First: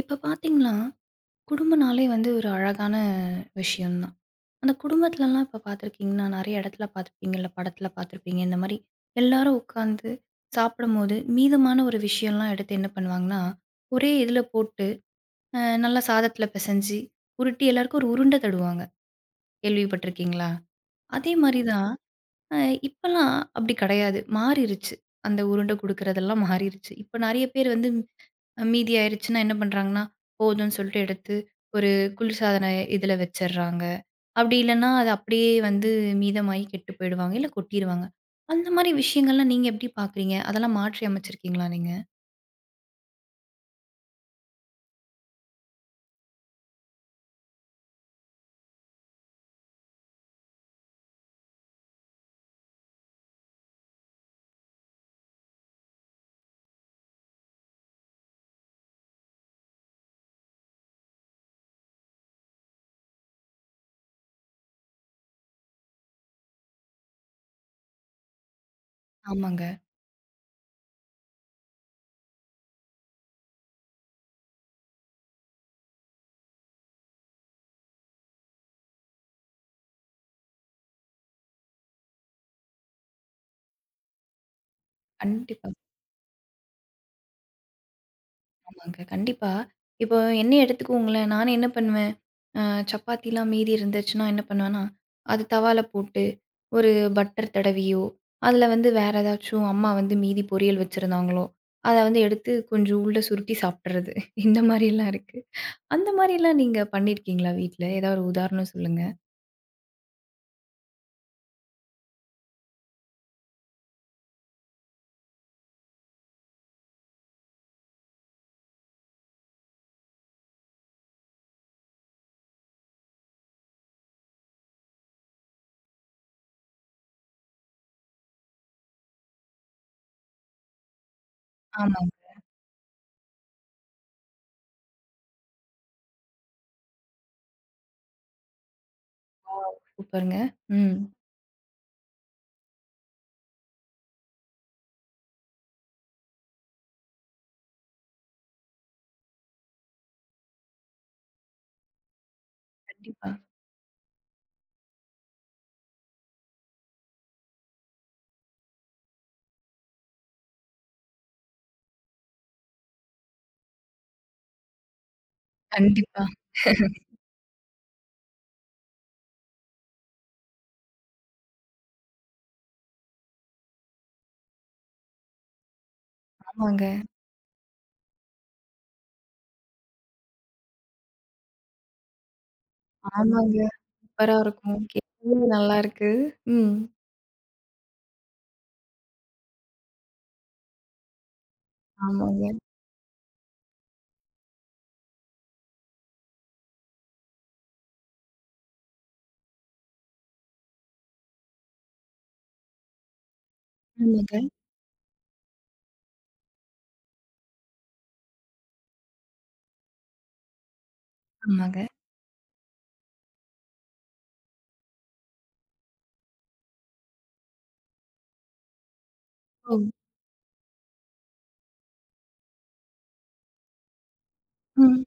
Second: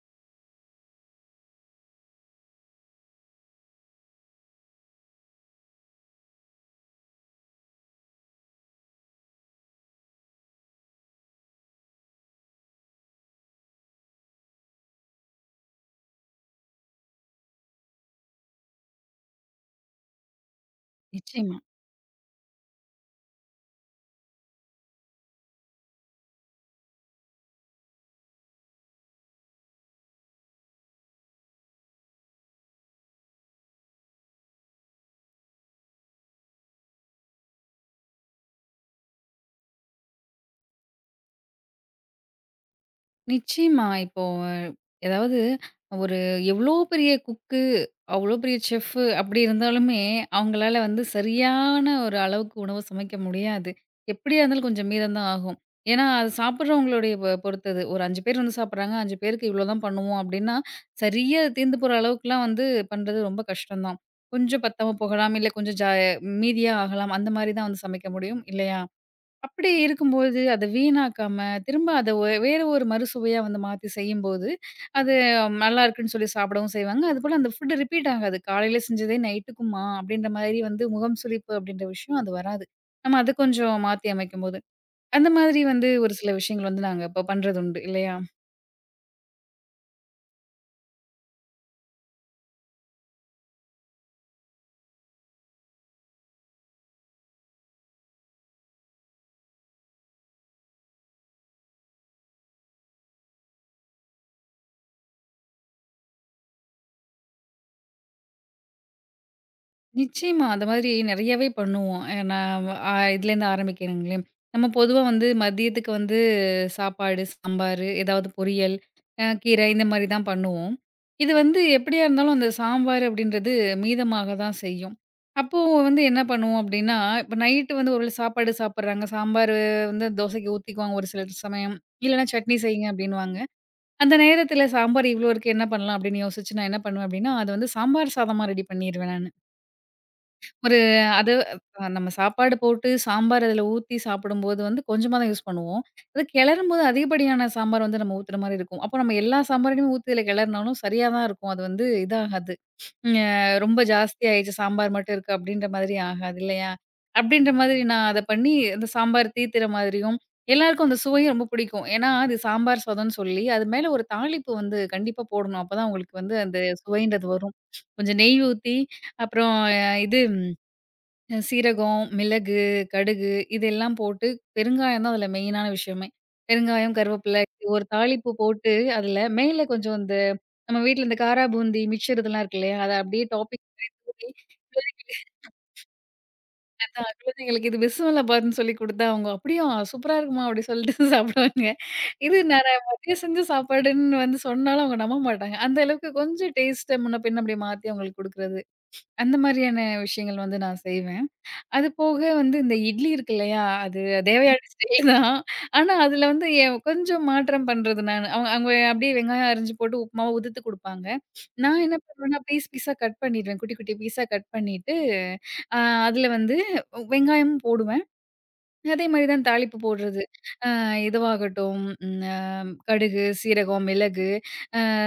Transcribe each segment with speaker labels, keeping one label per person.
Speaker 1: இப்ப பார்த்தீங்கன்னா, குடும்பம்னாலே வந்து ஒரு அழகான விஷயம் தான். அந்த குடும்பத்துலலாம் இப்ப பார்த்துருக்கீங்கன்னா, நெறைய இடத்துல பார்த்துருப்பீங்க, இல்ல படத்துல பார்த்துருப்பீங்க. இந்த மாரி எல்லாரும் உட்காந்து சாப்பிடும்போது, மீதமான ஒரு விஷயம்லாம் எடுத்து என்ன பண்ணுவாங்கன்னா, ஒரே இதுல போட்டு நல்லா சாதத்துல பெசஞ்சு, உருட்டி எல்லாருக்கும் ஒரு உருண்ட தருவாங்க. கேள்விப்பட்டுருக்கீங்களா? அதே
Speaker 2: நிச்சயமா,
Speaker 1: மாரி தான். அ இப்பலாம் அப்படி கெடையாது. மாறிருச்சு. அந்த உருண்ட குடுக்குறதெல்லாம் மாறிருச்சு. இப்ப நெறைய பேர் வந்து மீதி ஆயிருச்சுன்னா என்ன பண்றாங்கன்னா, போதும்ன்னு சொல்லிட்டு எடுத்து ஒரு குளிர்சாதன இதுல வச்சர்றாங்க. அப்படி இல்லன்னா, அது அப்படியே வந்து மீதமாயி கெட்டு போயிடுவாங்க. இல்ல கொட்டிருவாங்க. அந்த மாரி விஷயங்கள்லாம் நீங்க எப்படி பார்க்குறீங்க? அதெல்லாம் மாற்றி அமைச்சிருக்கீங்களா நீங்க?
Speaker 2: நிச்சயமா. இப்போ ஏதாவது ஒரு எவ்ளோ பெரிய குக்கு, அவ்ளோ பெரிய செஃப் அப்படி இருந்தாலுமே, அவங்களால வந்து சரியான ஒரு அளவுக்கு உணவு சமைக்க முடியாது. எப்படியா இருந்தாலும் கொஞ்சம் மீதம் தான் ஆகும். ஏன்னா, அது சாப்பிடுறவங்களுடைய பொறுத்தது. ஒரு 5 பேர் வந்து சாப்பிடுறாங்க, 5 பேருக்கு இவ்ளோ தான் பண்ணுவோம் அப்படின்னா, சரியா அது தீர்ந்து போற அளவுக்குலாம் வந்து பண்றது ரொம்ப கஷ்டம் தான். கொஞ்சம் பத்தாம போகலாம், இல்ல கொஞ்சம் மீதியா ஆகலாம். அந்த மாரி தான் வந்து சமைக்க முடியும் இல்லையா?
Speaker 1: ஆமாங்க.
Speaker 2: அப்படி இருக்கும்போது, அத வீணாக்காம, திரும்ப அத வேற ஒரு மறுசுவையா வந்து மாத்தி செய்யும்போது, அது நல்லாயிருக்குன்னு சொல்லி சாப்பிடவும் செய்வாங்க. அதுபோல அந்த ஃபுட் ரிப்பீட் ஆகாது. காலையில செஞ்சதே நைட்டுக்குமா? அப்படின்ற மாரி வந்து முகம் சுளிப்பு அப்படின்ற விஷயம் அது வராது. நம்ம அத கொஞ்சம் மாத்தி அமைக்கும்போது, அந்த மாதிரி
Speaker 1: கண்டிப்பா.
Speaker 2: வந்து ஒரு சில விஷயங்கள் வந்து நாங்க இப்ப பண்றதுண்டு இல்லையா?
Speaker 1: ஆமாங்க. கண்டிப்பா. இப்போ என்னைய எடுத்துக்கோங்களேன். நானு என்ன பண்ணுவேன், அ சப்பாத்திலாம் மீதி இருந்துச்சுன்னா என்ன பண்ணுவேன்னா, அது தவால போட்டு ஒரு பட்டர் தடவியோ, அதில வந்து வேற ஏதாச்சும் அம்மா வந்து மீதி பொரியல் வச்சிருந்தாங்களோ, அத வந்து எடுத்து கொஞ்சம் உள்ள சுருட்டி சாப்பிட்டுறது. இந்த மாரிலாம் இருக்கு. அந்த மாரிலாம் நீங்க பண்ணியிருக்கீங்களா வீட்ல? ஏதாவது ஒரு உதாரணம் சொல்லுங்க.
Speaker 2: நிச்சயமா. அந்த மாதிரி நெறையாவே பண்ணுவோம். நான் இதுலேருந்து ஆரம்பிக்கிறேங்களேன். நம்ம பொதுவா வந்து மதியத்துக்கு வந்து சாப்பாடு, சாம்பாரு, ஏதாவது பொரியல், கீரை இந்த மாரி தான் பண்ணுவோம். இது வந்து எப்படியா இருந்தாலும் அந்த சாம்பார் அப்படின்றது மீதமாக தான் செய்யும். அப்போ வந்து என்ன பண்ணுவோம் அப்படின்னா, இப்ப நைட்டு வந்து ஒரு வேள சாப்பாடு சாப்பிடுறாங்க, சாம்பார் வந்து தோசைக்கு ஊத்திக்குவாங்க ஒரு சில சமயம்.
Speaker 1: ஆமாங்க.
Speaker 2: இல்லைன்னா சட்னி செய்யுங்க அப்படின்னுவாங்க. அந்த நேரத்தில சாம்பார் இவ்வளோ இருக்கு என்ன பண்ணலாம் அப்படின்னு யோசிச்சு நான் என்ன பண்ணுவேன் அப்படின்னா, அது வந்து சாம்பார் சாதமா ரெடி பண்ணிருவேன் நானு.
Speaker 1: வாவ்! சூப்பருங்க.
Speaker 2: ஒரு
Speaker 1: ம்.
Speaker 2: அது அ நம்ம சாப்பாடு போட்டு சாம்பார் அதில ஊத்தி சாப்பிடும்போது வந்து கொஞ்சமா தான் யூஸ் பண்ணுவோம். அது கிளறும்போது அதிகப்படியான சாம்பார் வந்து நம்ம ஊத்துற மாரி இருக்கும். அப்போ நம்ம எல்லா சாம்பாரையும் ஊத்தி இதில கிளறுனாலும் சரியா தான் இருக்கும். அது வந்து இதாகாது. அ
Speaker 1: கண்டிப்பா.
Speaker 2: ரொம்ப ஜாஸ்தி ஆயிடுச்சு சாம்பார் மட்டும் இருக்கு அப்படின்ற மாதிரி ஆகாது இல்லையா? அப்படின்ற மாதிரி நான் அத பண்ணி அந்த சாம்பார் தீத்துற மாதிரியும், எல்லாருக்கும் அந்த சுவையும் ரொம்ப பிடிக்கும். ஏன்னா அது சாம்பார் சாதம்னு சொல்லி, அது மேல ஒரு தாளிப்பு வந்து கண்டிப்பா போடணும். அப்பதான் உங்களுக்கு
Speaker 1: கண்டிப்பா.
Speaker 2: வந்து அந்த சுவைன்றது வரும். கொஞ்சம் நெய் ஊத்தி, அப்புறம் இது சீரகம், மிளகு, கடுகு இதெல்லாம் போட்டு பெருங்காயம் தான் அதுல மெயினான விஷயமே.
Speaker 1: ஆமாங்க.
Speaker 2: பெருங்காயம், கருவேப்பிலை ஒரு தாளிப்பு போட்டு அதுல மேல கொஞ்சம் இந்த நம்ம வீட்ல இந்த காரா பூந்தி, மிக்சர் இதெல்லாம் இருக்கு இல்லையா? அத அப்படியே
Speaker 1: ஆமாங்க.
Speaker 2: டாப்பிங் தூவி
Speaker 1: சூப்பரா இருக்கும். கேட்கவே நல்லா இருக்கு. ம்.
Speaker 2: அதான் குழந்தைங்களுக்கு இது பிஸ்மில்லா பாத்ன்னு சொல்லிக் குடுத்தா அவங்க "அப்படியா சூப்பரா இருக்குமா?" அப்படி சொல்லிட்டு சாப்பிடுவாங்க. இது
Speaker 1: ஆமாங்க.
Speaker 2: நான் மதியம் செஞ்ச சாப்பாடுன்னு வந்து சொன்னாலும் அவங்க நம்ப மாட்டாங்க. அந்த அளவுக்கு கொஞ்சம் டேஸ்ட்ட முன்ன பின்ன அப்படி மாத்தி அவங்களுக்கு குடுக்குறது. அந்த மாதிரியான விஷயங்கள் வந்து நான் செய்வேன். அது போக வந்து இந்த இட்லி இருக்கு இல்லையா? அது
Speaker 1: ஆமாங்க.
Speaker 2: தேவயானடி ஸ்டைல் தான். ஆனா, அதில வந்து கொஞ்சம் மாற்றம் பண்றது நானு. அவங்க அவங்க அப்படியே வெங்காயம் அரிஞ்சு போட்டு உப்புமாவ உதிர்த்து குடுப்பாங்க. நான்
Speaker 1: ஆமாங்க.
Speaker 2: என்ன பண்ணுவேன்னா, பீஸ் பீஸா கட் பண்ணிடுவேன். குட்டி குட்டி பீஸா கட் பண்ணிட்டு, அ அதில வந்து வெங்காயமும் போடுவேன். அதே மாரி தான் தாளிப்பு
Speaker 1: ஓ!
Speaker 2: போடுறது. அ இதுவாகட்டும், ம் அ கடுகு, சீரகம், மிளகு, அ
Speaker 1: ம்.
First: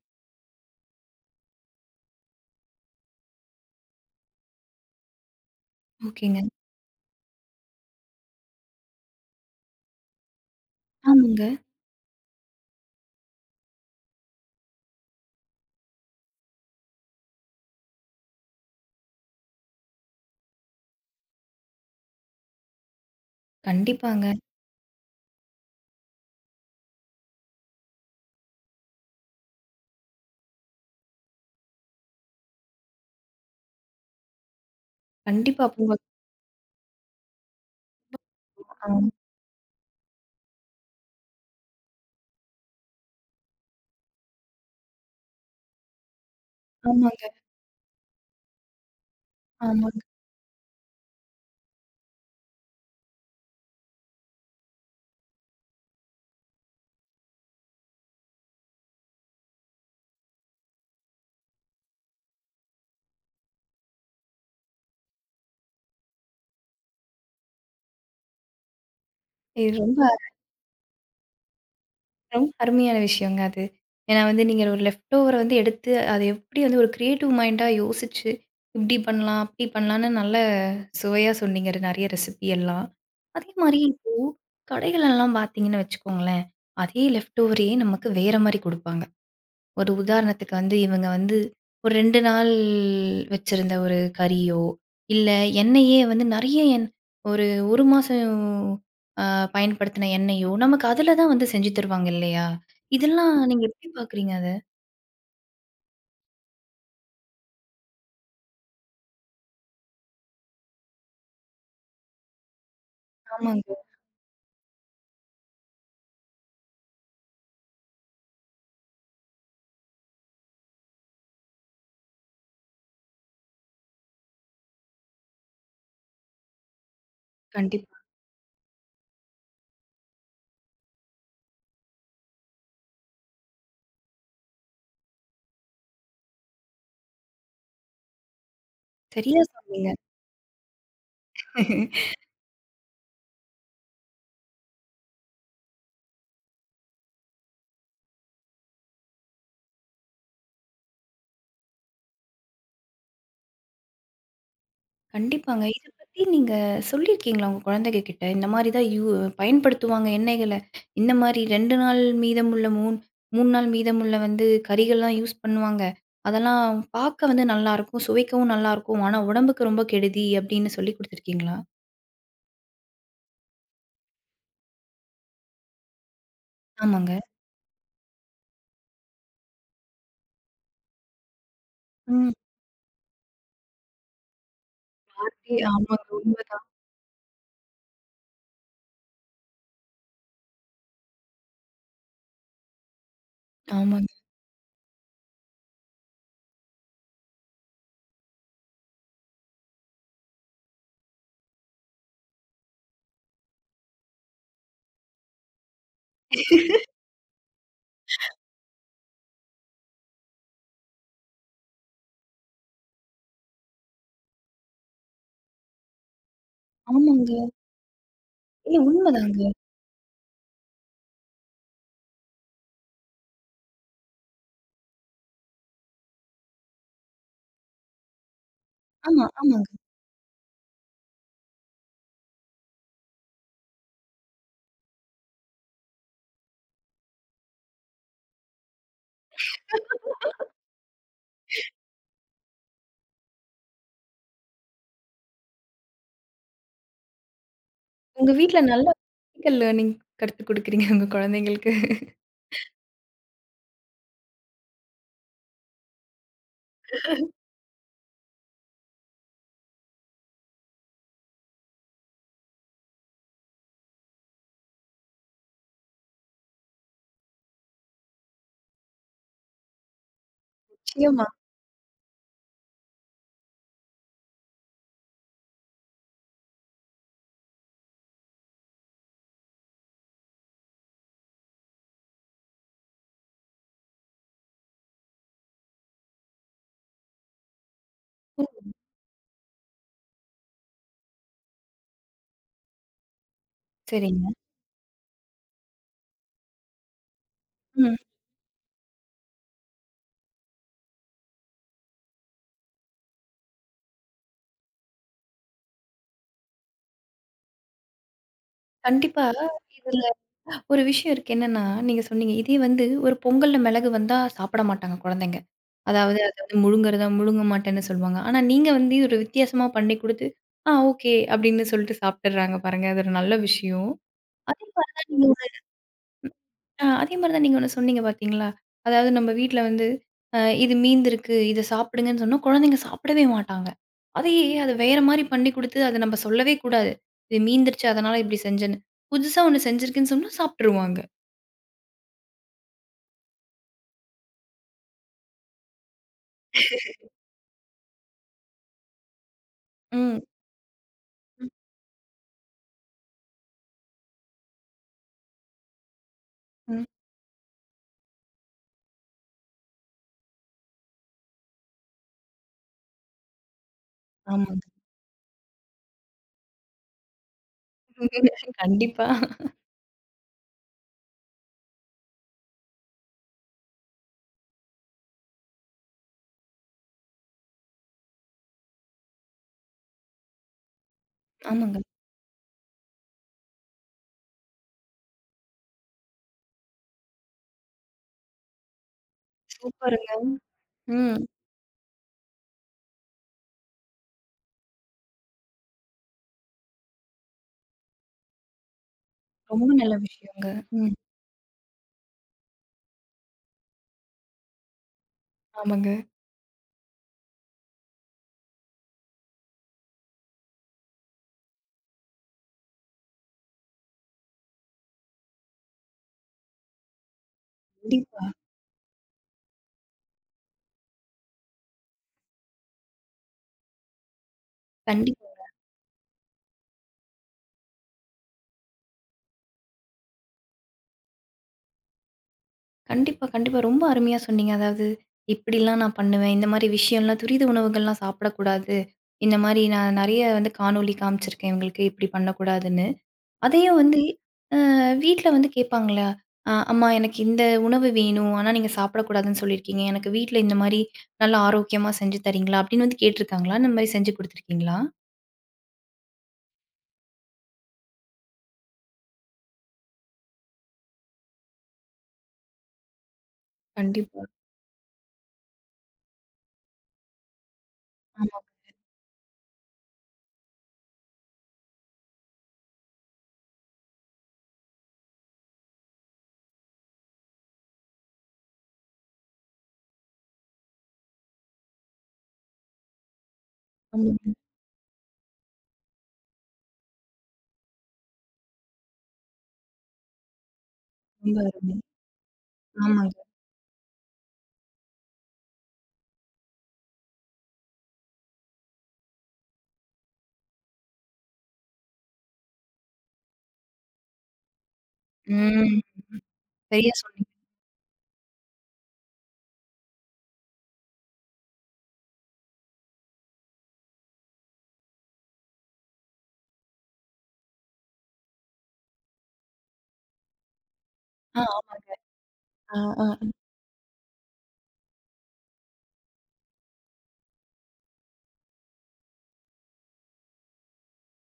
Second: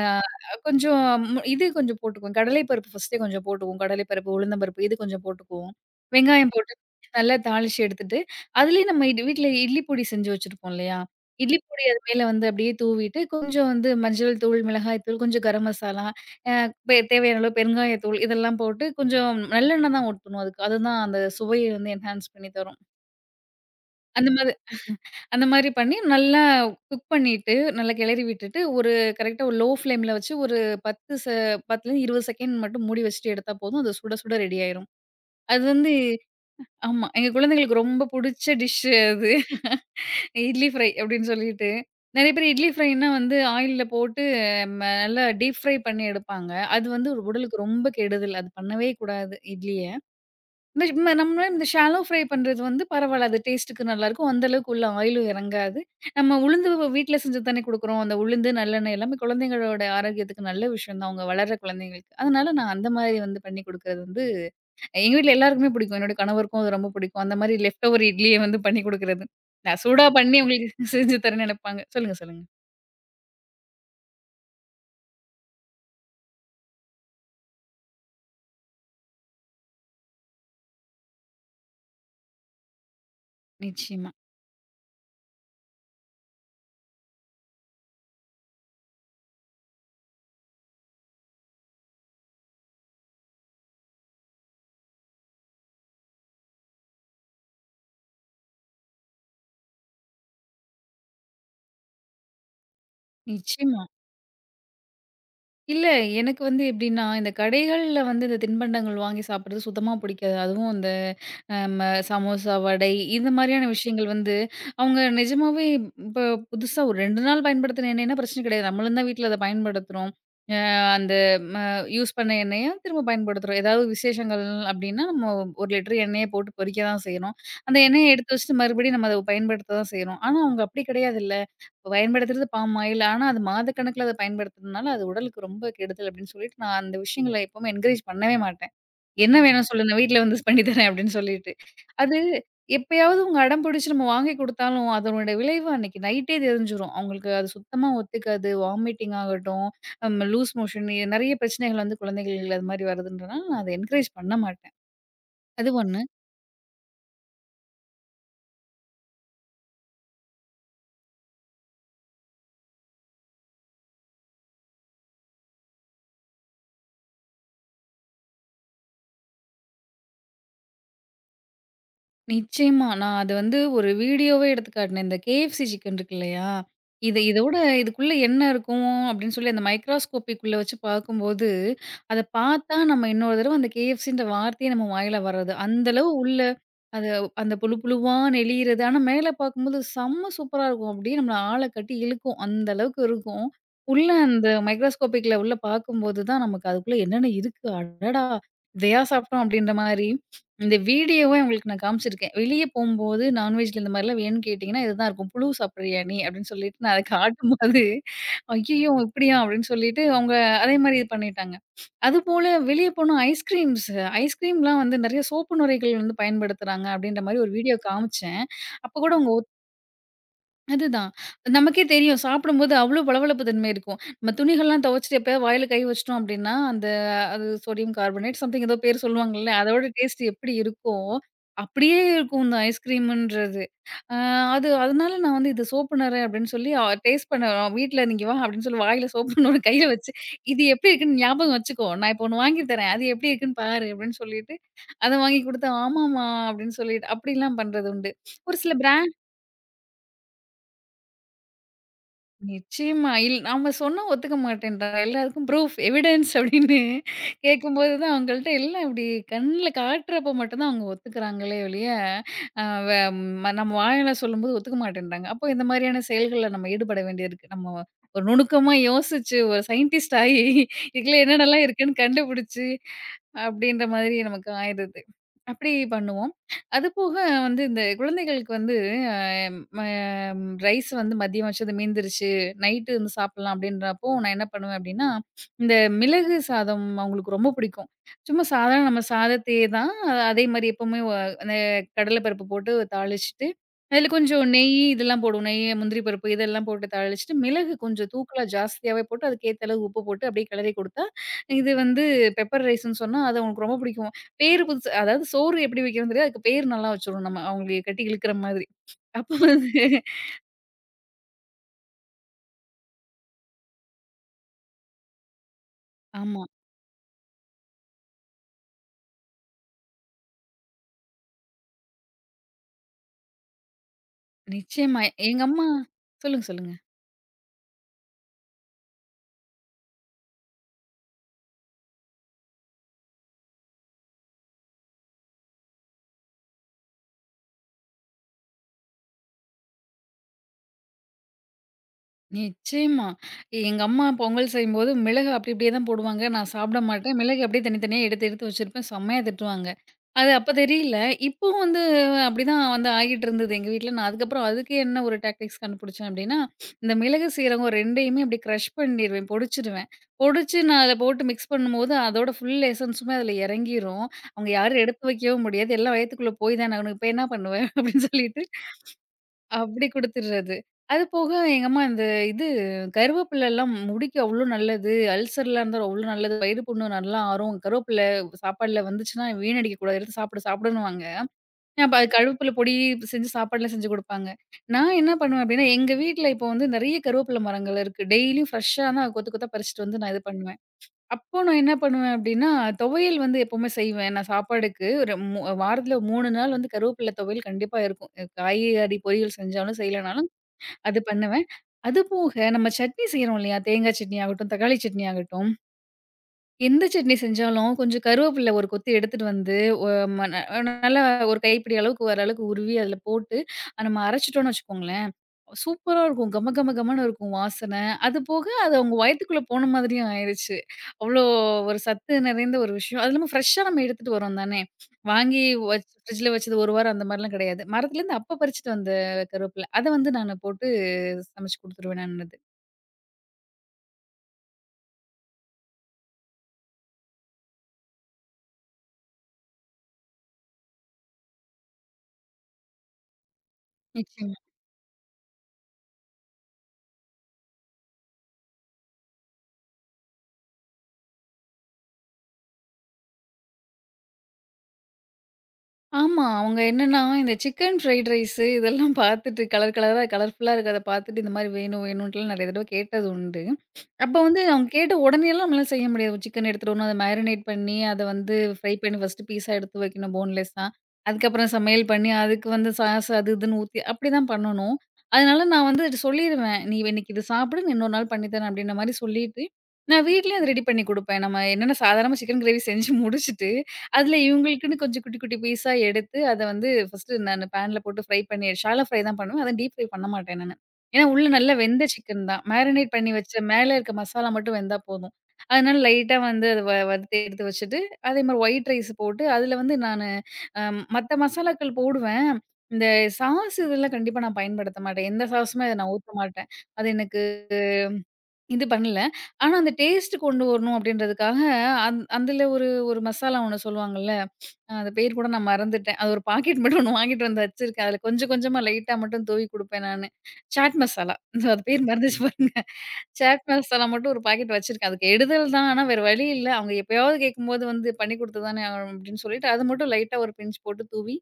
Speaker 2: கொஞ்சம் இது கொஞ்சம் போட்டுக்குவோம். கடலை பருப்பு ஃபர்ஸ்ட்டே கொஞ்சம் போட்டுக்குவோம். கடலை பருப்பு, உளுந்தம் பருப்பு இது கொஞ்சம் போட்டுக்குவோம்.
Speaker 1: ஓகேங்க.
Speaker 2: வெங்காயம் போட்டு நல்லா தாளிச்சு எடுத்துட்டு, அதுலயே நம்ம வீட்ல இட்லி பொடி செஞ்சு வச்சிருப்போம் இல்லையா?
Speaker 1: ஆமாங்க.
Speaker 2: இட்லி பொடி அது மேல வந்து அப்படியே தூவிட்டு, கொஞ்சம் வந்து மஞ்சள் தூள், மிளகாய் தூள், கொஞ்சம் கரம் மசாலா, அ பெ தேவையான அளவு பெருங்காயத்தூள் இதெல்லாம் போட்டு கொஞ்சம் நல்லெண்ணெய் தான் ஊத்தணும் அதுக்கு. அதுதான் அந்த சுவையை வந்து என்ஹான்ஸ் பண்ணி தரும்.
Speaker 1: கண்டிப்பாங்க.
Speaker 2: அந்த மாதிரி அந்த மாரி பண்ணி நல்லா குக் பண்ணிட்டு, நல்லா கிளறி விட்டுட்டு, ஒரு கரெக்ட்டா ஒரு லோ ஃப்ளேம்ல வச்சு ஒரு 10 செ 10லேருந்து 20 செகண்ட் மட்டும் மூடி வச்சுட்டு எடுத்தா போதும். அது சுட சுட ரெடி ஆயிரும். அது
Speaker 1: கண்டிப்பா
Speaker 2: வந்து
Speaker 1: பூங்கா.
Speaker 2: ஆமா. எங்க குழந்தைங்களுக்கு ரொம்ப புடிச்ச டிஷ்
Speaker 1: ஆ
Speaker 2: அது. இட்லி ஃப்ரை அப்படின்னு சொல்லிட்டு. நெறைய பேர் இட்லி ஃப்ரைன்னா வந்து ஆயில்ல போட்டு நல்லா டீப் ஃப்ரை பண்ணி எடுப்பாங்க. அது வந்து ஒரு
Speaker 1: ஆமாங்க,
Speaker 2: உடலுக்கு ரொம்ப கெடுதல். அது பண்ணவே கூடாது இட்லிய.
Speaker 1: ஆமாங்க.
Speaker 2: இந்த ஷ் ம நம்ம இந்த ஷாலோ ஃப்ரை பண்றது வந்து பரவால்ல. அது டேஸ்ட்டுக்கு நல்லாயிருக்கும். அந்த அளவுக்கு உள்ள ஆயிலும் இறங்காது. நம்ம உளுந்து வீட்ல செஞ்சது தானே குடுக்குறோம். அந்த உளுந்து, நல்லெண்ணெய் எல்லாமே குழந்தைங்களோட ஆரோக்கியத்துக்கு நல்ல விஷயம் தான். அவங்க வளர்ற குழந்தைங்களுக்கு. அதனால நான் அந்த மாரி வந்து பண்ணி குடுக்குறது வந்து எங்க வீட்ல எல்லாருக்குமே பிடிக்கும். என்னோட கணவருக்கும் அது ரொம்ப பிடிக்கும். அந்த மாரி லெஃப்ட் ஓவர் இட்லிய வந்து பண்ணி குடுக்குறது.
Speaker 1: இது
Speaker 2: நான்
Speaker 1: ரொம்ப.
Speaker 2: சூடா பண்ணி உங்களுக்கு செஞ்சு தரேன்னு நெனைப்பாங்க. சொல்லுங்க, சொல்லுங்க.
Speaker 1: ரொம்ப அருமையான விஷயங்க அது. ஏன்னா வந்து நீங்க ஒரு லெஃப்ட் ஓவர வந்து எடுத்து அத எப்படி வந்து ஒரு கிரியேட்டிவ் மைண்டா யோசிச்சு, இப்படி பண்ணலாம், அப்படி பண்ணலான்னு நல்ல சுவையா சொன்னீங்க. நெறைய ரெசிபி எல்லாம். அதே மாரி
Speaker 2: நிச்சயமா,
Speaker 1: இப்போ கடைகளெல்லாம் பார்த்தீங்கன்னு வச்சுக்கோங்களேன், அதே லெஃப்ட் ஓவரையே நமக்கு வேற மாரி குடுப்பாங்க. ஒரு உதாரணத்துக்கு வந்து இவங்க வந்து ஒரு 2 நாள் வச்சிருந்த ஒரு கறியோ, இல்ல எண்ணெயே வந்து நெறைய ஒரு 1 மாசம் அ பயன்படுத்தின எண்ணெயோ, நமக்கு அதுல தான் வந்து செஞ்சு தருவாங்க இல்லையா? இதெல்லாம் நீங்க
Speaker 2: நிச்சயமா.
Speaker 1: எப்படி பார்க்குறீங்க அத?
Speaker 2: இல்ல. எனக்கு வந்து எப்படின்னா, இந்த கடைகள்ல வந்து இந்த தின்பண்டங்கள் வாங்கி சாப்பிடுறது சுத்தமா பிடிக்காது. அதுவும் இந்த அம் சமோசா, வடை இந்த மாரியான
Speaker 1: ஆமாங்க.
Speaker 2: விஷயங்கள் வந்து அவங்க நிஜமாவே இப்ப புதுசா ஒரு 2 நாள் பயன்படுத்தின எண்ணெய்னா பிரச்சனை கிடையாது. நம்மளும் தான் வீட்ல அத பயன்படுத்துறோம். அ அந்த ம யூஸ் பண்ண எண்ணெய திரும்ப பயன்படுத்துறோம். ஏதாவது விசேஷங்கள் அப்படின்னா, நம்ம 1 லிட்டர் எண்ணெய போட்டு பொறிக்க தான் செய்றோம். அந்த
Speaker 1: கண்டிப்பா.
Speaker 2: எண்ணெய எடுத்து வச்சுட்டு மறுபடியும் நம்ம அத பயன்படுத்த தான் செய்றோம். ஆனா அவங்க அப்படி கிடையாதுல்ல. பயன்படுத்துறது பாம் ஆயில். ஆனா, அது மாதக்கணக்குல அத பயன்படுத்துறதுனால, அது உடலுக்கு ரொம்ப கெடுதல் அப்டின்னு சொல்லிட்டு, நான் அந்த விஷயங்கள எப்பவுமே என்கரேஜ் பண்ணவே மாட்டேன். "என்ன
Speaker 1: சரியா
Speaker 2: வேணும் சொல்லு?
Speaker 1: சொன்னீங்க.
Speaker 2: நான் வீட்ல வந்து பண்ணி தரேன்" அப்டின்னு சொல்லிட்டு. அது எப்பயாவது அவங்க அடம் பிடிச்சு நம்ம வாங்கி குடுத்தாலும், அதனுடைய விளைவு அன்னைக்கு நைட்டே தெரிஞ்சிரும். அவங்களுக்கு அது சுத்தமா ஒத்துக்காது. வாமிட்டிங் ஆகட்டும், லூஸ் மோஷன், நெறைய பிரச்சனைகள் வந்து குழந்தைகள் அது மாரி வருதுன்றனால, நான் அத என்கரேஜ் பண்ண மாட்டேன்.
Speaker 1: கண்டிப்பாங்க.
Speaker 2: அது
Speaker 1: இத
Speaker 2: ஒண்ணு.
Speaker 1: பத்தி நீங்க சொல்லியிருக்கீங்களா உங்க குழந்தைங்க கிட்ட? இந்த மாரி தான் பயன்படுத்துவாங்க எண்ணெய்கள. இந்த மாரி 2 நாள் மீதமுள்ள 3 நாள் மீதமுள்ள வந்து கறிகள்லாம் யூஸ் பண்ணுவாங்க. அதெல்லாம் பார்க்க வந்து நல்லாருக்கும். சுவைக்கவும் நல்லாருக்கும். ஆனா உடம்புக்கு ரொம்ப கெடுதி அப்படின்னு சொல்லி குடுத்துருக்கீங்களா?
Speaker 2: நிச்சயமா. நான் அது வந்து ஒரு வீடியோவே எடுத்து காட்டினேன். இந்த KFC சிக்கன் இருக்கு இல்லையா? இது
Speaker 1: ஆமாங்க.
Speaker 2: இதோட இதுக்குள்ள என்ன இருக்கும் அப்படின்னு சொல்லி அந்த மைக்ரோஸ்கோப்பிக்குள்ள வச்சு பார்க்கும்போது, அத
Speaker 1: ம்.
Speaker 2: பார்த்தா நம்ம இன்னொரு தடவ அந்த KFCன்ற வார்த்தையே நம்ம வாயில வராது. அந்த
Speaker 1: ஆமாங்க.
Speaker 2: அளவு உள்ள
Speaker 1: உண்மதான்.
Speaker 2: அது அந்த புழு புழுவா நெளியிறது. ஆனா மேல பார்க்கும்போது செம்ம சூப்பரா இருக்கும். அப்படியே நம்மள ஆள கட்டி இழுக்கும். அந்த அளவுக்கு இருக்கும். உள்ள
Speaker 1: ஆமாங்க.
Speaker 2: அந்த மைக்ரோஸ்கோப்பிக்ல உள்ள பார்க்கும்போது தான் நமக்கு அதுக்குள்ள என்னென்ன இருக்கு? அடடா! இதையா சாப்பிட்டோம் அப்படின்ற மாரி. இந்த வீடியோவ உங்களுக்கு நான் காமிச்சிருக்கேன். வெளிய போம்போது நான்வெஜ்ல இந்த மாரிலாம் வேணும்னு கேட்டீங்கன்னா, இதுதான் இருக்கும். "புழு சாப்பிடுறியா நீ?" அப்படின்னு சொல்லிட்டு நான் அத காட்டும்போது, "ஐயய்யோ! இப்படியா?" அப்படின்னு சொல்லிட்டு அவங்க அதே மாரி இது பண்ணிட்டாங்க. அதுபோல வெளிய போனா ஐஸ்கிரீம்லாம் வந்து நெறைய சோப்பு நுரைகள் வந்து பயன்படுத்துறாங்க அப்படின்ற மாரி
Speaker 1: ஆமாங்க.
Speaker 2: ஒரு வீடியோ காமிச்சேன்.
Speaker 1: இல்ல
Speaker 2: அப்ப கூட அவங்க
Speaker 1: உண்மதாங்க.
Speaker 2: அதுதான். நமக்கே தெரியும். சாப்பிடும்போது அவ்ளோ பளபளப்பு தன்மை இருக்கும். நம்ம துணிகள்லாம் துவைச்சுட்டு எப்பயாவது வாயில கை வச்சுட்டோம் அப்படின்னா, அந்த அது சோடியம் கார்பனேட் சம்திங் ஏதோ பேர்
Speaker 1: ஆமா,
Speaker 2: சொல்லுவாங்கல்ல.
Speaker 1: ஆமாங்க.
Speaker 2: அதோட டேஸ்ட் எப்படி இருக்கோ, அப்படியே இருக்கும் இந்த ஐஸ்கிரீம்ன்றது. அ அது அதனால நான் வந்து இது சோப்புநறை அப்படின்னு சொல்லி டேஸ்ட் பண்ண வீட்ல "நீங்க வா" அப்படின்னு சொல்லி வாயில சோப்புன்னு கையில வச்சு, "இது எப்படி இருக்குன்னு ஞாபகம் வச்சுக்கோ. நான் இப்போ ஒண்ணு வாங்கி தரேன். அது எப்படி இருக்குன்னு பாரு" அப்படின்னு சொல்லிட்டு, அத வாங்கி குடுத்து, "ஆமாமா" அப்படின்னு சொல்லிட்டு அப்படிலாம் பண்றது உண்டு.
Speaker 1: உங்க
Speaker 2: ஒரு
Speaker 1: வீட்ல
Speaker 2: சில
Speaker 1: நல்ல
Speaker 2: பிராண்ட்
Speaker 1: பிசிக்கல் லேர்னிங் கத்துக் குடுக்குறீங்க உங்க குழந்தைங்களுக்கு.
Speaker 2: நிச்சயமா. நாம சொன்னா ஒத்துக்க மாட்டேன்றாங்க. எல்லாருக்கும் ப்ரூஃப், எவிடன்ஸ் அப்படின்னு கேட்கும்போது தான் அவங்கள்ட்ட எல்லாம் இப்படி கண்ல காட்டுறப்ப மட்டும் தான் அவங்க ஒத்துக்கிறாங்களே ஒழிய, அ வ ம நம்ம வாயால சொல்லும்போது ஒத்துக்க மாட்டேன்றாங்க. அப்போ இந்த மாதிரியான செயல்கள்ல நம்ம ஈடுபட வேண்டியிருக்கு. நம்ம ஒரு நுணுக்கமா யோசிச்சு, ஒரு சயின்டிஸ்ட் ஆயி இதுல
Speaker 1: நிச்சயமா.
Speaker 2: என்னென்னலாம் இருக்குன்னு கண்டுபிடிச்சு, அப்படின்ற மாதிரி நமக்கு ஆயிருது. அப்படி பண்ணுவோம். அதுபோக வந்து இந்த குழந்தைகளுக்கு வந்து அ ம ரைஸ் வந்து மதியம் வச்சது மீந்துருச்சு நைட்டு வந்து சாப்பிடலாம் அப்படின்றப்போ, நான் என்ன பண்ணுவேன் அப்படின்னா, இந்த மிளகு சாதம் அவங்களுக்கு ரொம்ப பிடிக்கும். சும்மா
Speaker 1: ம்.
Speaker 2: சாதாரண நம்ம சாதத்தையே தான் அ- அதே மாரி எப்பவுமே வ அந்த கடல பருப்பு போட்டு தாளிச்சுட்டு, அதில
Speaker 1: சரிங்க.
Speaker 2: கொஞ்சம் நெய் இதெல்லாம் போடுவோம். நெய், முந்திரி பருப்பு இதெல்லாம் போட்டு தாளிச்சுட்டு, மிளகு
Speaker 1: ம்.
Speaker 2: கொஞ்சம் தூக்கலா ஜாஸ்தியாவே போட்டு அதுக்கேத்த அளவு உப்பு போட்டு அப்படியே கிளறி குடுத்தா, இது வந்து பெப்பர் ரைஸ்ன்னு சொன்னா அது அவங்களுக்கு ரொம்ப பிடிக்கும். பேரு புதுசு அதாவது சோறு எப்படி வைக்கிறதுன்னு தெரியாது. அதுக்கு பேர் நல்லா வச்சுருவோம் நம்ம அவங்களுக்கு கட்டி இழுக்கிற மாதிரி.
Speaker 1: கண்டிப்பா.
Speaker 2: அப்போ வந்து
Speaker 1: இதுல ஒரு விஷயம் இருக்கு. என்னன்னா, நீங்க சொன்னீங்க. இதே வந்து ஒரு பொங்கல்ல மிளகு வந்தா சாப்பிட மாட்டாங்க குழந்தைங்க. அதாவது அது
Speaker 2: ஆமா.
Speaker 1: வந்து முழுங்குறதா, முழுங்க மாட்டேன்னு சொல்லுவாங்க. ஆனா, நீங்க வந்து ஒரு வித்தியாசமா பண்ணி குடுத்து, ஆ ஓகே அப்படின்னு சொல்லிட்டு சாப்பிட்டுடுறாங்க பாருங்க. அது ஒரு நல்ல விஷயம். அதே மாரி
Speaker 2: நிச்சயமா.
Speaker 1: தான் நீங்க ஒரு.
Speaker 2: எங்க அம்மா சொல்லுங்க, சொல்லுங்க.
Speaker 1: அதே மாரி தான் நீங்க ஒண்ணு சொன்னீங்க பார்த்தீங்களா? அதாவது நம்ம வீட்ல வந்து அ இது மீந்திருக்கு, இத சாப்பிடுங்கன்னு சொன்னா குழந்தைங்க சாப்பிடவே மாட்டாங்க. அதையே அது வேற மாரி பண்ணி குடுத்து அத நம்ம சொல்லவே கூடாது. இது மீந்துருச்சு அதனால இப்படி செஞ்சேன்னு. புதுசா ஒண்ணு செஞ்சிருக்குன்னு சொன்னா சாப்பிட்டுருவாங்க.
Speaker 2: நிச்சயமா. எங்க அம்மா பொங்கல் செய்யும்போது மிளகு அப்படி இப்படியே தான் போடுவாங்க. நான் சாப்பிட மாட்டேன். மிளகு அப்படியே தனித்தனியா எடுத்து எடுத்து வச்சிருப்பேன். செம்மையா திட்டுவாங்க.
Speaker 1: ம்.
Speaker 2: அது அப்ப தெரியல. இப்பவும் வந்து அப்படிதான் வந்து ஆகிட்டு இருந்தது எங்க வீட்ல. நான் அதுக்கப்புறம் அதுக்கு என்ன ஒரு டாக்டிக்ஸ் கண்டுபிடிச்சேன் அப்படின்னா,
Speaker 1: ம்.
Speaker 2: இந்த மிளகு, சீரகம் 2யுமே அப்படியே கிரஷ் பண்ணிருவேன். பொடிச்சிருவேன். பொடிச்சு நான் அத போட்டு மிக்ஸ் பண்ணும்போது அதோட ஃபுல் எசன்ஸுமே அதுல இறங்கிரும். அவங்க
Speaker 1: ஆமாங்க.
Speaker 2: யாரும் எடுத்து வைக்கவும் முடியாது. எல்லாம் வயித்துக்குள்ள போய் தான ஆகணும். இப்ப என்ன பண்ணுவேன் அப்படின்னு சொல்லிட்டு
Speaker 1: கண்டிப்பா.
Speaker 2: அப்படி குடுத்துர்றது. அது போக எங்க அம்மா இந்த இது கருவேப்பிலலாம் முடிக்கு அவ்ளோ நல்லது. அல்சர்லாம் இருந்தா அவ்ளோ நல்லது. வயிறு புண்ணு நல்லா ஆறும். கருவேப்பில சாப்பாட்ல வந்துச்சுன்னா வீணடிக்கக்கூடாது. எடுத்து சாப்பிடு சாப்பிடுன்னுவாங்க.
Speaker 1: ஆமாங்க.
Speaker 2: அப்ப அது கருவேப்பில பொடி செஞ்சு சாப்பாடுல செஞ்சு குடுப்பாங்க. நான் என்ன பண்ணுவேன் அப்படின்னா, எங்க வீட்ல இப்போ வந்து நெறைய கருவேப்பில மரங்கள் இருக்கு. டெய்லியும் ஃப்ரெஷ்ஷா தான் கொத்து கொத்தா பறிச்சுட்டு வந்து
Speaker 1: சூப்பருங்க.
Speaker 2: நான் இது பண்ணுவேன்.
Speaker 1: ம்.
Speaker 2: அப்போ நான் என்ன பண்ணுவேன் அப்படின்னா, துவையல் வந்து எப்பவுமே செய்வேன். நான் சாப்பாடுக்கு ஒரு வாரத்துல 3 நாள் வந்து கருவேப்பில துவையல் கண்டிப்பா இருக்கும். காய்கறி பொரியல்
Speaker 1: ரொம்ப
Speaker 2: செஞ்சாலும்
Speaker 1: நல்ல
Speaker 2: செய்யலனாலும்
Speaker 1: விஷயங்க. ம்.
Speaker 2: அது பண்ணுவேன். அது போக நம்ம சட்னி செய்றோம் இல்லையா? தேங்காய் சட்னி ஆகட்டும், தக்காளி சட்னி ஆகட்டும்,
Speaker 1: ஆமாங்க.
Speaker 2: எந்த சட்னி செஞ்சாலும் கொஞ்சம் கருவேப்பில ஒரு கொத்து எடுத்துட்டு வந்து, ஒ ம ந நல்லா ஒரு கைப்பிடி அளவுக்கு வர அளவுக்கு உருவி அதில போட்டு, நம்ம அரைச்சுட்டோம்னு வச்சுக்கோங்களேன், சூப்பரா இருக்கும். கம கம கமன்னு இருக்கும் வாசனை. அது
Speaker 1: கண்டிப்பா.
Speaker 2: போக அது அவங்க வயித்துக்குள்ள போன மாதிரியும் ஆயிருச்சு. அவ்வளோ ஒரு சத்து நிறைந்த ஒரு விஷயம். அது இல்லாம ஃப்ரெஷ்ஷா நம்ம எடுத்துட்டு வரோம் தானே!
Speaker 1: கண்டிப்பா.
Speaker 2: வாங்கி ஃப்ரிட்ஜ்ல வச்சது 1 வாரம் அந்த மாரிலாம் கிடையாது. மரத்துலேருந்து அப்ப பறிச்சுட்டு வந்த கருவேப்பில. அத வந்து நானு போட்டு சமைச்சு குடுத்துருவேன் நான் அது.
Speaker 1: கண்டிப்பா, கண்டிப்பா. ரொம்ப அருமையா சொன்னீங்க. அதாவது, இப்படிலாம் நான் பண்ணுவேன். இந்த மாரி விஷயம்லாம் துரித உணவுகள்லாம் சாப்பிடக்கூடாது. இந்த மாரி நான் நெறைய வந்து காணொளி காமிச்சிருக்கேன் இவங்களுக்கு. இப்படி பண்ணக்கூடாதுன்னு. அதையும் வந்து
Speaker 2: நிச்சயமா.
Speaker 1: அ வீட்ல வந்து கேட்பாங்களா? "அம்மா எனக்கு இந்த உணவு வேணும். ஆனா நீங்க சாப்பிடக்கூடாதுன்னு சொல்லியிருக்கீங்க. எனக்கு வீட்ல இந்த மாரி நல்லா ஆரோக்கியமா செஞ்சு தர்றீங்களா?" அப்படின்னு வந்து கேட்டுருக்காங்களா? இந்த மாரி செஞ்சு குடுத்துருக்கீங்களா?
Speaker 2: ஆமா. அவங்க என்னன்னா, இந்த சிக்கன் ஃப்ரைட் ரைஸு இதெல்லாம் பார்த்துட்டு கலர் கலரா கலர்ஃபுல்லா இருக்கிறத பார்த்துட்டு, இந்த மாரி வேணும் வேணுன்ட்டுலாம் நெறைய தடவ கேட்டது உண்டு. அப்ப
Speaker 1: கண்டிப்பா.
Speaker 2: வந்து அவங்க கேட்ட உடனேலாம் நம்மளால செய்ய முடியாது. ஒரு சிக்கன் எடுத்துட்டு வரணும். அத மேரினேட் பண்ணி, அத வந்து
Speaker 1: ஆமா.
Speaker 2: ஃப்ரை பண்ணி ஃபர்ஸ்ட்டு பீஸா எடுத்து வைக்கணும் போன்லெஸ்ஸா. அதுக்கப்புறம் சமையல் பண்ணி, அதுக்கு வந்து சாஸ் அது இதுன்னு ஊத்தி அப்படிதான் பண்ணணும். அதனால நான் வந்து சொல்லிருவேன். "நீ இன்னைக்கு இது சாப்பிடு. நான் இன்னொரு நாள் பண்ணி தரேன்" அப்படின்ற மாரி சொல்லிட்டு, நான் வீட்லயே அத ரெடி பண்ணி குடுப்பேன். நம்ம என்னென்ன சாதாரணமா சிக்கன் கிரேவி செஞ்சு முடிச்சுட்டு, அதுல
Speaker 1: ரொம்ப.
Speaker 2: இவங்களுக்குன்னு கொஞ்சம் குட்டி குட்டி பீஸா எடுத்து, அத வந்து ஃபர்ஸ்ட்டு நானு பேன்ல போட்டு ஃப்ரை பண்ணி, ஷாலோ ஃப்ரை தான் பண்ணுவேன். அத டீப் ஃப்ரை பண்ண மாட்டேன் நானு. ஏன்னா, உள்ள
Speaker 1: ரொம்ப
Speaker 2: நல்லா
Speaker 1: அருமை.
Speaker 2: வெந்த சிக்கன் தான். மேரினேட் பண்ணி
Speaker 1: ஆமாங்க.
Speaker 2: வச்ச மேல இருக்க மசாலா மட்டும் வெந்தா போதும். அதனால லைட்டா வந்து அத வறுத்து எடுத்து வச்சுட்டு, அதே மாரி ஒயிட் ரைஸ் போட்டு, அதில வந்து நானு அ மத்த மசாலாக்கள் போடுவேன். இந்த சாஸ் இதெல்லாம் கண்டிப்பா நான் பயன்படுத்த மாட்டேன். எந்த சாஸுமே அத
Speaker 1: ம்.
Speaker 2: நான் ஊத்த மாட்டேன். அது
Speaker 1: சரியா
Speaker 2: எனக்கு
Speaker 1: சொன்னீங்க.
Speaker 2: இது பண்ணல. ஆனா அந்த டேஸ்ட் கொண்டு வரணும் அப்படின்றதுக்காக, அதில ஒரு ஒரு மசாலா ஒண்ணு சொல்லுவாங்கல்ல. அது பேர் கூட நான் மறந்துட்டேன். அது ஒரு பாக்கெட் மட்டும் ஒண்ணு வாங்கிட்டு வந்து வச்சிருக்கேன். அதில கொஞ்சம் கொஞ்சமா லைட்டா மட்டும் தூவி குடுப்பேன் நானு. சாட் மசாலா.
Speaker 1: ஆ
Speaker 2: இந்த அது
Speaker 1: ஆமா.
Speaker 2: பேர் மறந்துச்சு பாருங்க.
Speaker 1: ஆ, ஆ.
Speaker 2: சாட் மசாலா மட்டும் ஒரு பாக்கெட் வச்சிருக்கேன். அதுக்கு கெடுதல் தான். ஆனா வேற வழி இல்ல. அவங்க எப்பயாவது கேட்கும்போது வந்து பண்ணி குடுத்து தானே ஆகணும் அப்படின்னு சொல்லிட்டு, அது மட்டும் லைட்டா ஒரு பிஞ்ச் போட்டு தூவி,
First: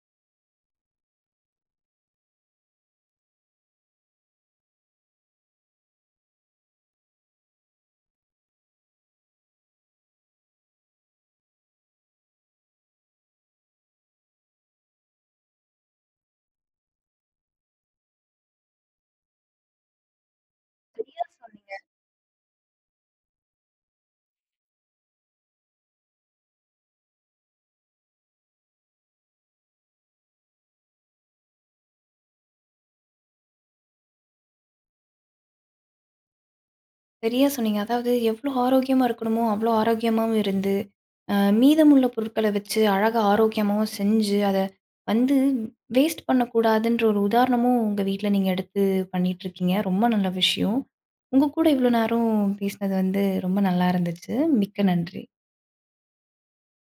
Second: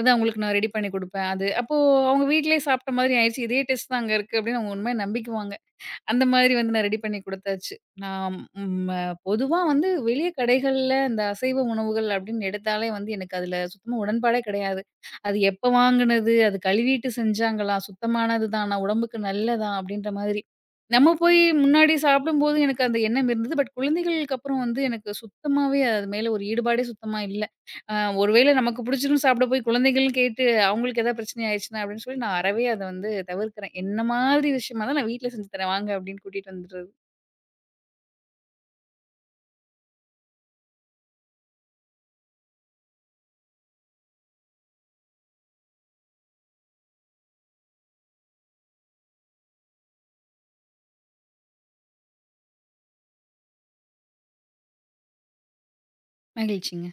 Speaker 2: அது அவங்களுக்கு நான் ரெடி பண்ணி குடுப்பேன். அது அப்போ அவங்க வீட்லயே சாப்பிட்ட மாதிரி ஆயிருச்சு. இதே டேஸ்ட் தான் அங்க இருக்கு அப்படின்னு அவங்க உண்மையா நம்பிக்குவாங்க. அந்த மாதிரி வந்து நான் ரெடி பண்ணி குடுத்தாச்சு. நான் ம் அ பொதுவா வந்து வெளிய கடைகள்ல இந்த அசைவ உணவுகள் அப்படின்னு எடுத்தாலே வந்து எனக்கு அதுல சுத்தமா உடன்பாடே கிடையாது. அது எப்ப வாங்குனது? அது கழுவிட்டு செஞ்சாங்களா? சுத்தமானது தானா? உடம்புக்கு நல்லதா? அப்படின்ற மாதிரி. நம்ம
Speaker 1: ஆ.
Speaker 2: போய் முன்னாடி சாப்பிடும்போது எனக்கு அந்த எண்ணம் இருந்தது. பட் குழந்தைகளுக்கு அப்புறம் வந்து எனக்கு சுத்தமாவே அது மேல ஒரு ஈடுபாடே சுத்தமா இல்ல. அ ஒருவேளை நமக்கு புடிச்சிரும் சாப்பிட போய் குழந்தைகள்னு கேட்டு அவங்களுக்கு ஏதாவது பிரச்சனை ஆயிருச்சுனா அப்படின்னு சொல்லி நான் அறவே அத வந்து தவிர்க்கிறேன். என்ன மாதிரி விஷயமா இருந்தா நான் வீட்ல செஞ்சு தரேன் வாங்க அப்படின்னு கூட்டிட்டு வந்துடுறது.
Speaker 1: சரியா சொன்னீங்க. அதாவது எவ்ளோ ஆரோக்கியமா இருக்கணுமோ, அவ்ளோ ஆரோக்கியமாவும் இருந்து, அ மீதமுள்ள பொருட்கள வச்சு அழகா ஆரோக்கியமாவும் செஞ்சு, அத வந்து வேஸ்ட் பண்ணக்கூடாதுன்ற ஒரு உதாரணமும் உங்க வீட்ல நீங்க எடுத்து பண்ணிட்டுருக்கீங்க. ரொம்ப நல்ல விஷயம். உங்க கூட இவ்ளோ நேரம் பேசினது வந்து ரொம்ப நல்லா இருந்துச்சு. மிக்க நன்றி.
Speaker 2: மகிழ்ச்சிங்க.